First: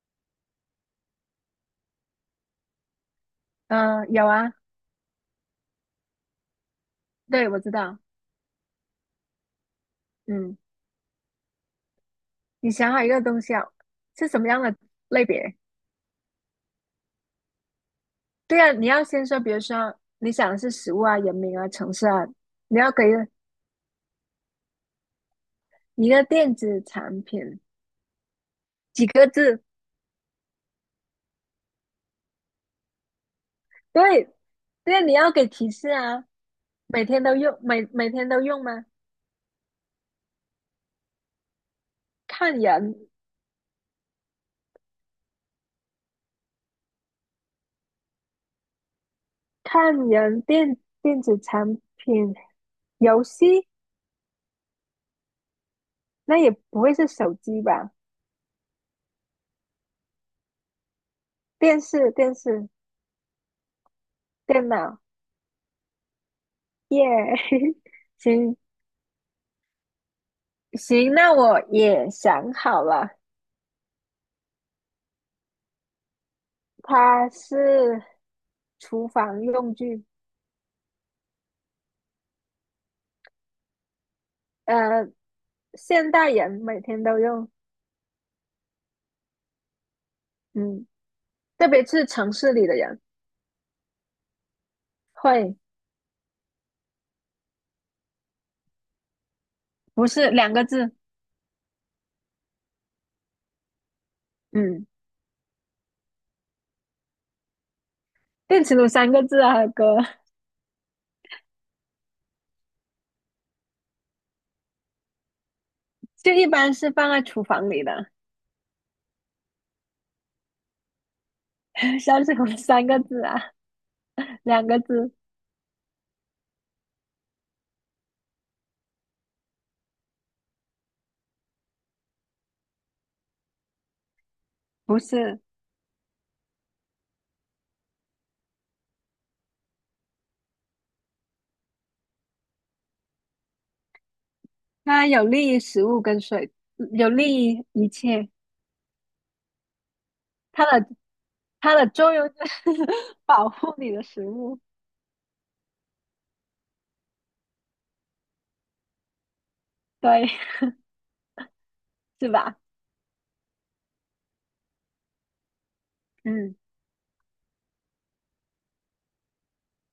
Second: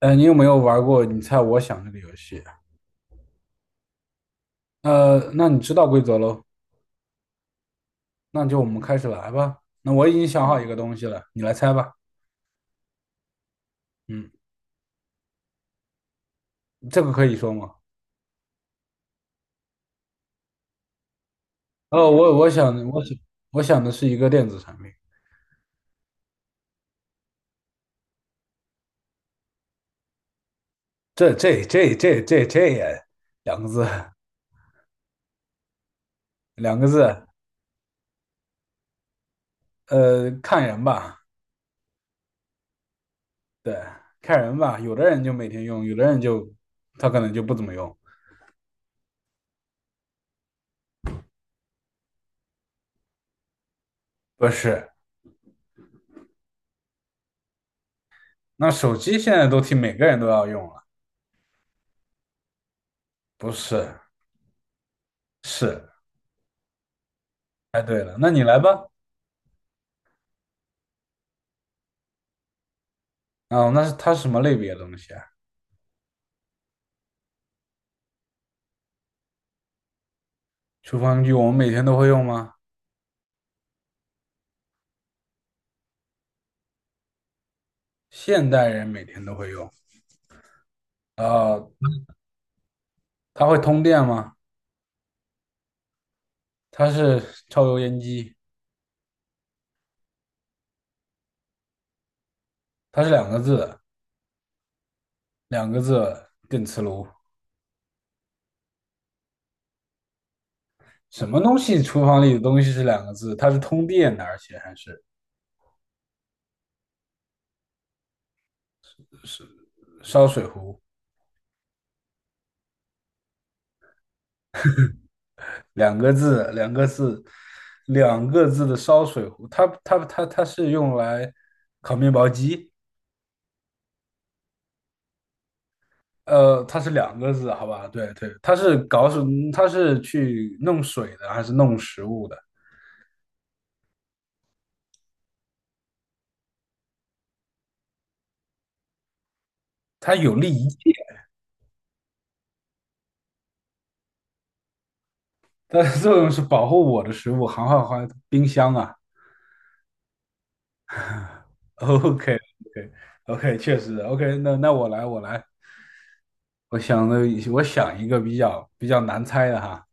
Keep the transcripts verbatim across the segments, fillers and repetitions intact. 呃，你有没有玩过"你猜我想"这个游戏？嗯，有啊，呃，那你知道规则喽？对，我知道。那就我们开始来吧。那我已经想嗯，好一个东西了，你来猜吧。你想好一个东西啊，是嗯，什么样的类别？这个可以说吗？对啊，你要先说，比如说你想的是食物啊、人名啊、城市哦，啊，我我你想要给我想我想的是一个电子产品。一个电子产品几个字？这这这这这这也两个字，对，对啊你要给提示啊。两个每天字。都用，每每天都用吗？呃，看人吧，看人，对，看人吧。有的人就每天用，有的人就他可能就不怎么用。看人，电电子产品、游戏，不是，那也不会是手机吧？那手机现在都替每个人都要用了。电视、电视、不是，电脑，是。耶、哎，对了，那你行，来吧。行，那我也想好了，哦，那是它是什么类别的东西啊？它是厨房用具，厨房具我们每天都会用吗？呃，现代人每天都用，现代人每天都会用。嗯，特呃，别是城市里的人它会通电吗？会，它是抽油烟机，不是两个字，它是两个字嗯，两个字电磁炉。电磁炉三个字啊，哥，什么东西？厨房里的东西是两个字，它是通电的，而且还是就一般是放在厨房里的，是烧水壶，烧水壶三个字啊，两个字，两个字，两个字，两个字的烧水壶。它它它它是用来烤面包机。不是，呃，它是两个字，好吧？对对，它是搞什它是去弄水的，还是弄食物的？它有利于食物跟水，有利于一切，它有利它一的切它的作用就是 保护你的食物，它的作用是保护我的食物，好好好，冰箱啊。对，OK 是吧？OK OK，确实 OK。 那。那我来，我来，嗯。我想的，我想一个比较比较难猜的哈，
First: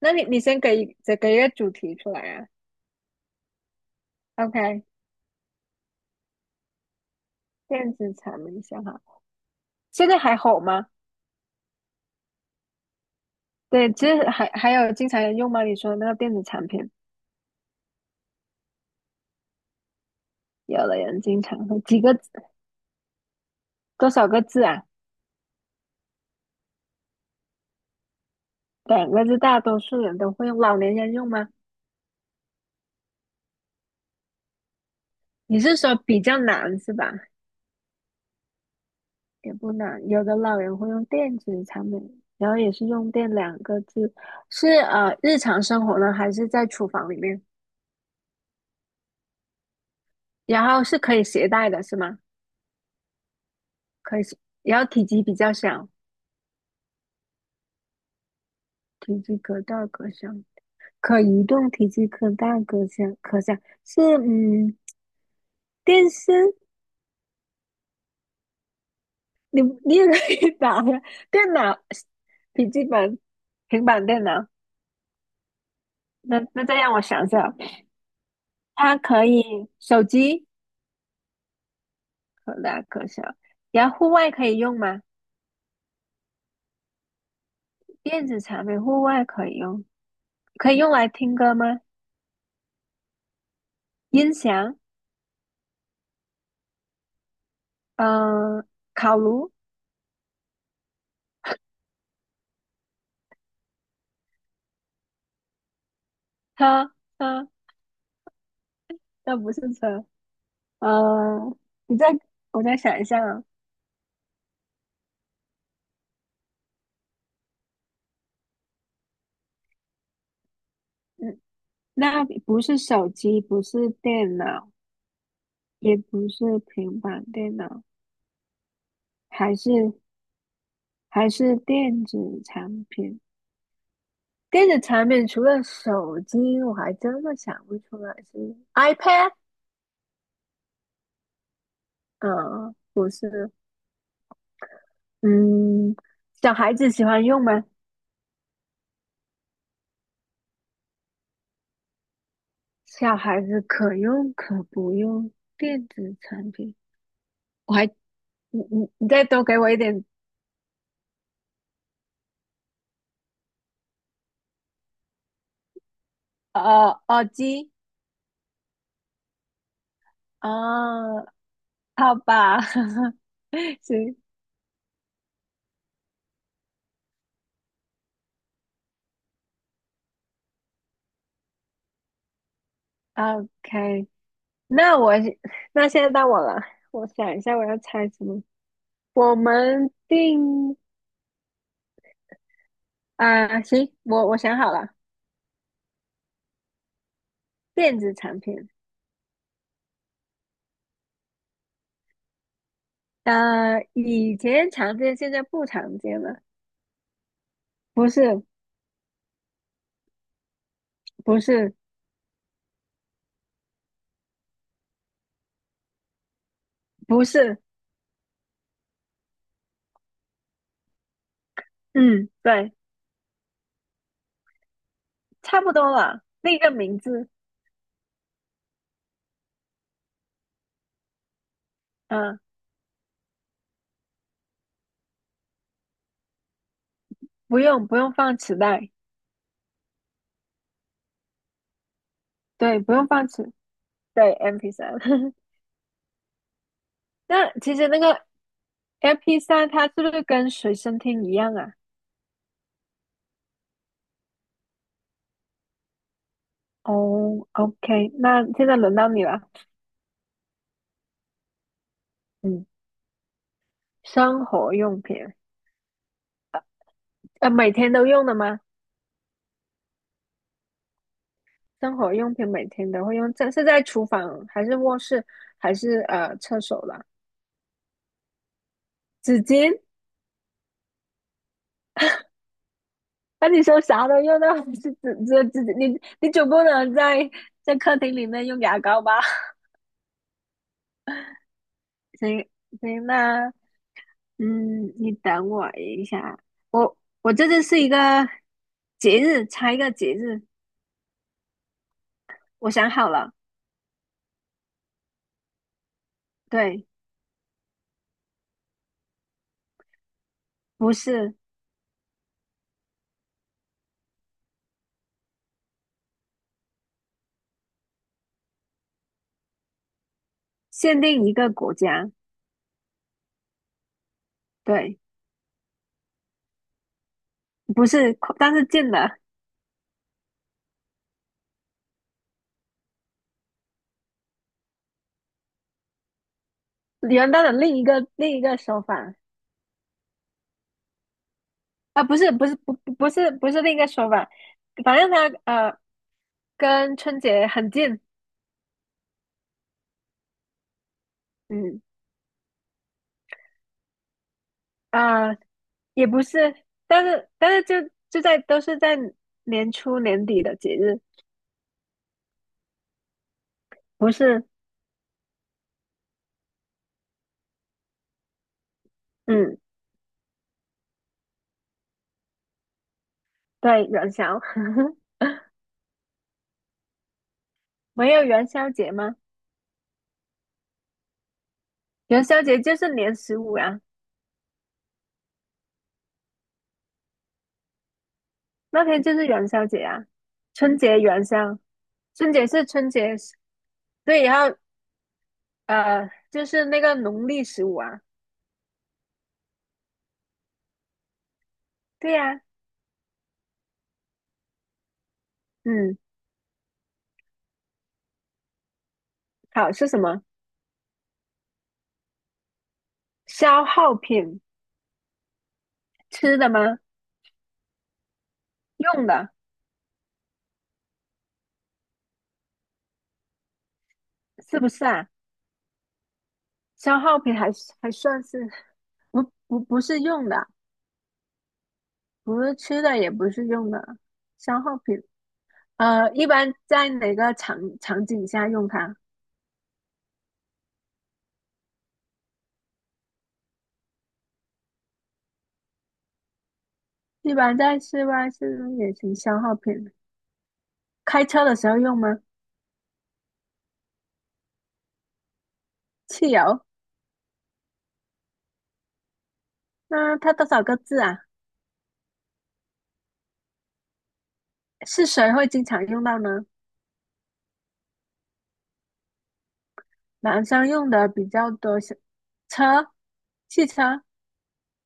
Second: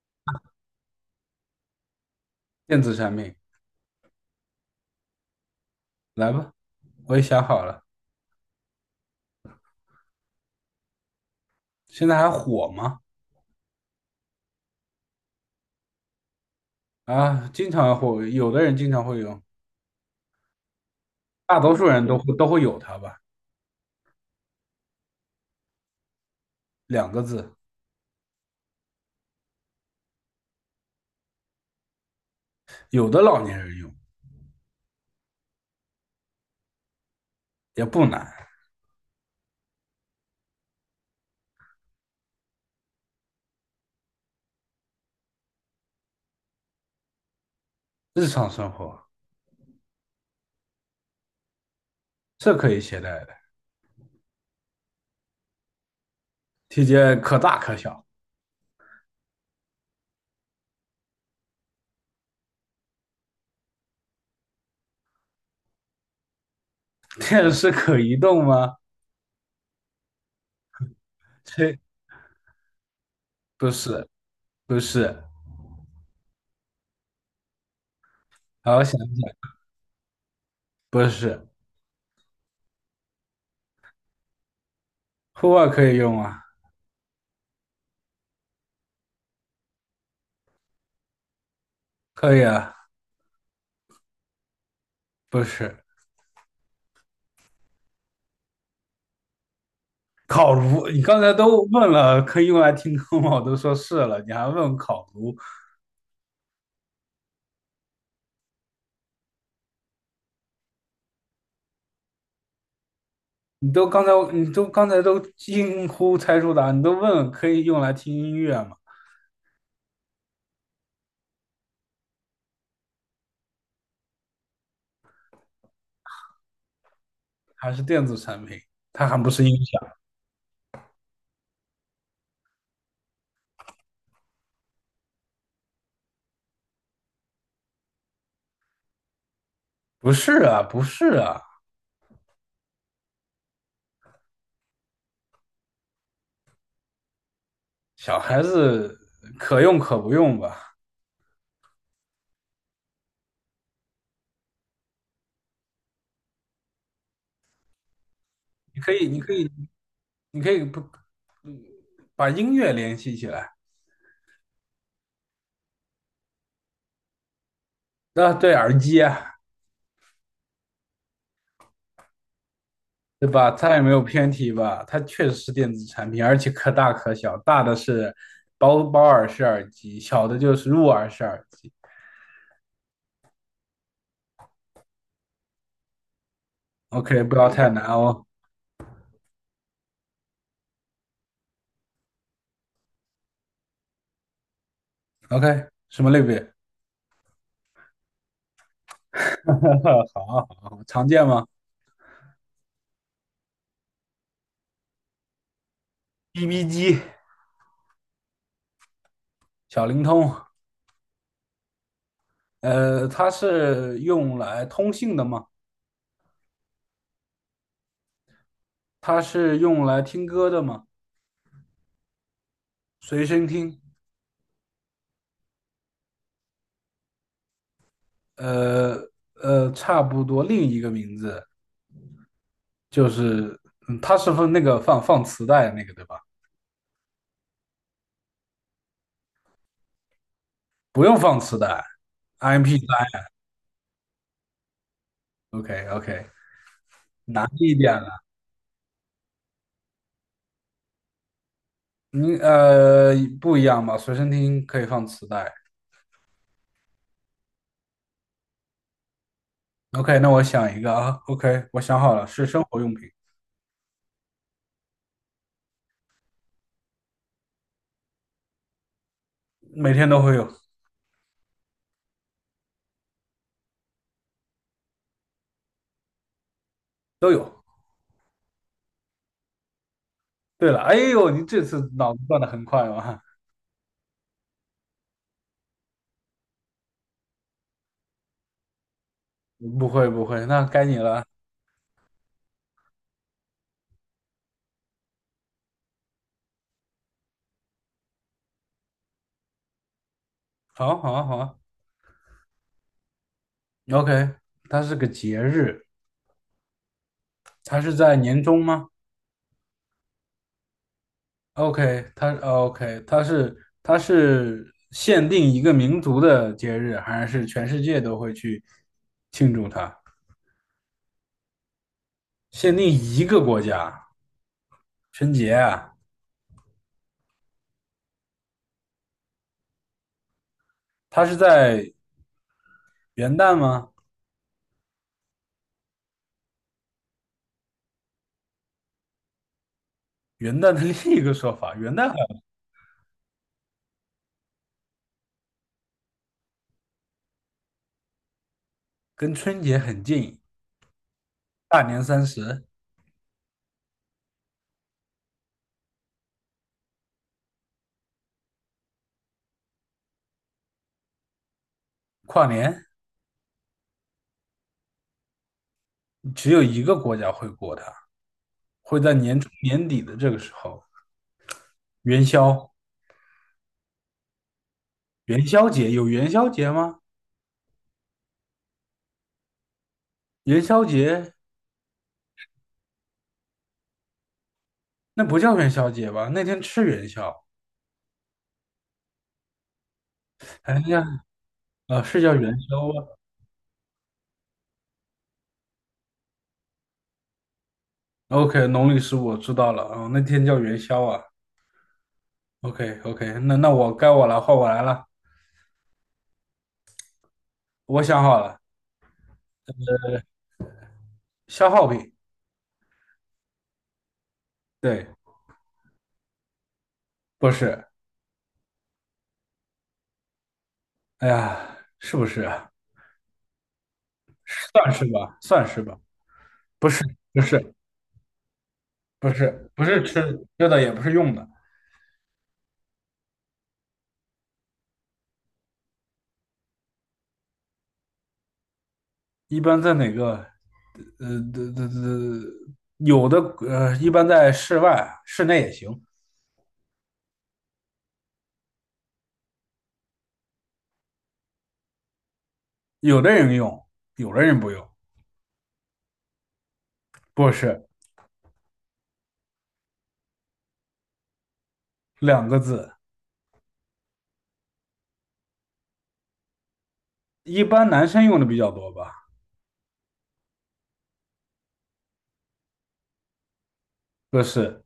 那你你先给再给一个主题出来啊电子产品，？OK，来吧，我也想好了。电子产品想好，现在还好吗？现在还火吗？对，其实还还有经常人用吗？你说的那个电子产品，啊，经常火，有的人经常会用，有的人经大常多会数几人个都嗯字会都会有它吧。多少个字啊？两个字，两个字，大多数人都会用。老年人用吗？有的老年人用。你是说比较难是吧？也不难，也不难，有的老人会用电子产品，然后也是用电两个字，是呃日常生活呢，还是在厨房里面？日常生活然后是可以携带的是吗？是可以携带的，可以，然后体积比较小。体积可大可小。体积可大可小，可移动，体积可大可小，可小是嗯，电视，电视可移动吗？你你也可以打呀，电这脑、笔记本、不平板是，电脑。不是。那那再让我想想，好好想它想，可以手机不是。可大可小，然后户外可以用吗？户外可以用啊，电子产品户外可以用，可以用来听歌吗？可以啊，音响，不是。嗯，烤炉，烤炉，你刚才都问了可以用来听歌吗？我都说是了，你还问烤炉？车车，那不是车，嗯，你再我再想一下啊。你都刚才你都刚才都惊呼猜出答案，你都问可以用来听音乐吗？嗯那不是手机，不是电脑，也不是平板电还是脑，电子产品？它还不是还音响？是还是电子产品。电子产品除了手机，我还真的想不出来是 iPad。不是啊，不是啊。嗯，不是，嗯，小孩子喜欢用吗？小孩子可用可不用吧？小孩子可用可不用电子产品。我还，你你你可以，你你再可多以，给我一点，你可以不把音乐联系起来。呃，耳机啊，对，耳机啊，啊，好吧，对吧？它也 没有行。偏题吧？它确实是电子产品，而且可大可小，大的是包包耳式耳机，小的就是入耳式耳机。OK，那我 那现在到我了，我 OK，不想一要下我太要难猜哦。什么。我们定啊、行，我我想好了，OK，什么类别？电子产品，好啊，好啊，常见吗呃，以前常见，现在不常见了，？B B 机、不是，小灵通，不是，呃，它是用来通信的吗？不是，它是用来听歌的吗？嗯，对，随身听。差不多了，那个名字，呃呃，差不多另一个名字嗯、就是，嗯，它是放那个放放磁带那个对吧？不用不用放磁带，不用放磁带，MP 对，三不用放磁，对 m p 三。，OK OK，难那一其实点那了，个 m p 三，它是不是跟随身听一样啊？你呃不一样吧？随身听可以放磁带哦，OK，那现在轮到你了。，OK，那我想一个啊，OK，我想好了，是生嗯，活用品，生活用品，呃，每天都用的吗？每天都会有，生活用品每天都会用，这是在厨房还是卧室还是呃厕所了？都有。纸巾？对了，哎呦，你这次脑子转的很快嘛？那你说啥都用到，是纸纸纸巾？你你总不能在在客厅里面用牙膏吧？不会不会，那该你了。行行，那嗯，你等我一下，我我这次是一个节日，猜一个节日，好啊好啊好啊我想好了，，OK，它是个节日，对，它是在年中吗？不是。OK，它哦 OK，它是它是限定一个民族的节日，还是全世界都会去庆祝它？限定一个国家，限定一个国家，对，春节啊，不是，但是近的，它是在元旦吗？元旦的另一个另一个说法元旦的 另一个说法，元啊，旦不是不是不不不是不是另一个说法，反正它呃跟春节很近，跟春节很近，嗯大年三十、啊、呃也不是，但是但是就就在都是在年初年底的节日，跨年，不是，只有一个国家会过它，会在年中嗯，年底的这个时候，元宵，对，元宵，元宵节有元宵节吗？没有元宵节吗？元宵节元宵节就是年十五呀、那不叫元宵节吧？那天吃元宵。那天就是元宵节啊，哎春节呀，元宵，啊，是春叫节元是宵春啊节。对，然后呃，就是那个农历十五啊，？OK，农历十五我知道了啊，那天叫元宵啊。对呀、OK OK，那那我该我了，换我来了。嗯，我想好了，好是什么？消耗品，消耗品，对，吃的吗？不是，用的哎呀，是不是啊？是不是算是啊？吧，算是吧，不消是，耗品不还是，是还算是不不不是，不不是是吃用的，吃的，也不是用的，不是吃的，也不是用的，消耗品。呃，一般在哪个场场景下用它？一般在哪个？呃，这这这有的呃，一般在室外啊、室内也行，一般在室外、室内也行。消耗品，开车的时候用吗？有的人用，有的人不用，汽油？不是那它多少个字啊？两个字。是谁会经常用到呢？一般男生用的比较多吧，男生用的比较多是车，汽车。不是。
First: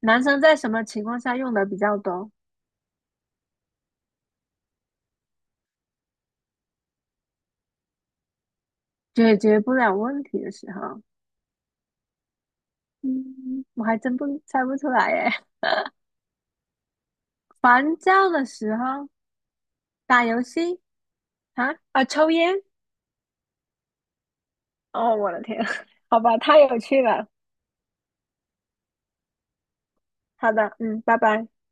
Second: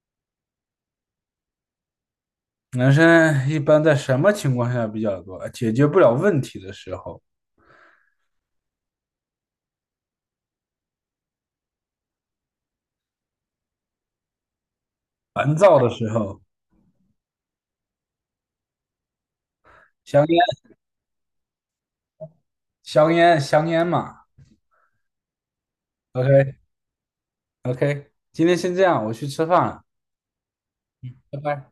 男生在什么情况下用的比较多？男生一般在什么情况下比较多？解决不了问题的时候，解决不了问题的时候，嗯，我还真不猜不出来耶。烦躁的时候，烦躁的时候，打香烟，游戏啊啊，抽烟。香烟，香烟嘛。哦，我的天，好吧，太有趣了。OK，OK，今天先这样，我去吃饭了，好的，嗯，拜拜拜。拜。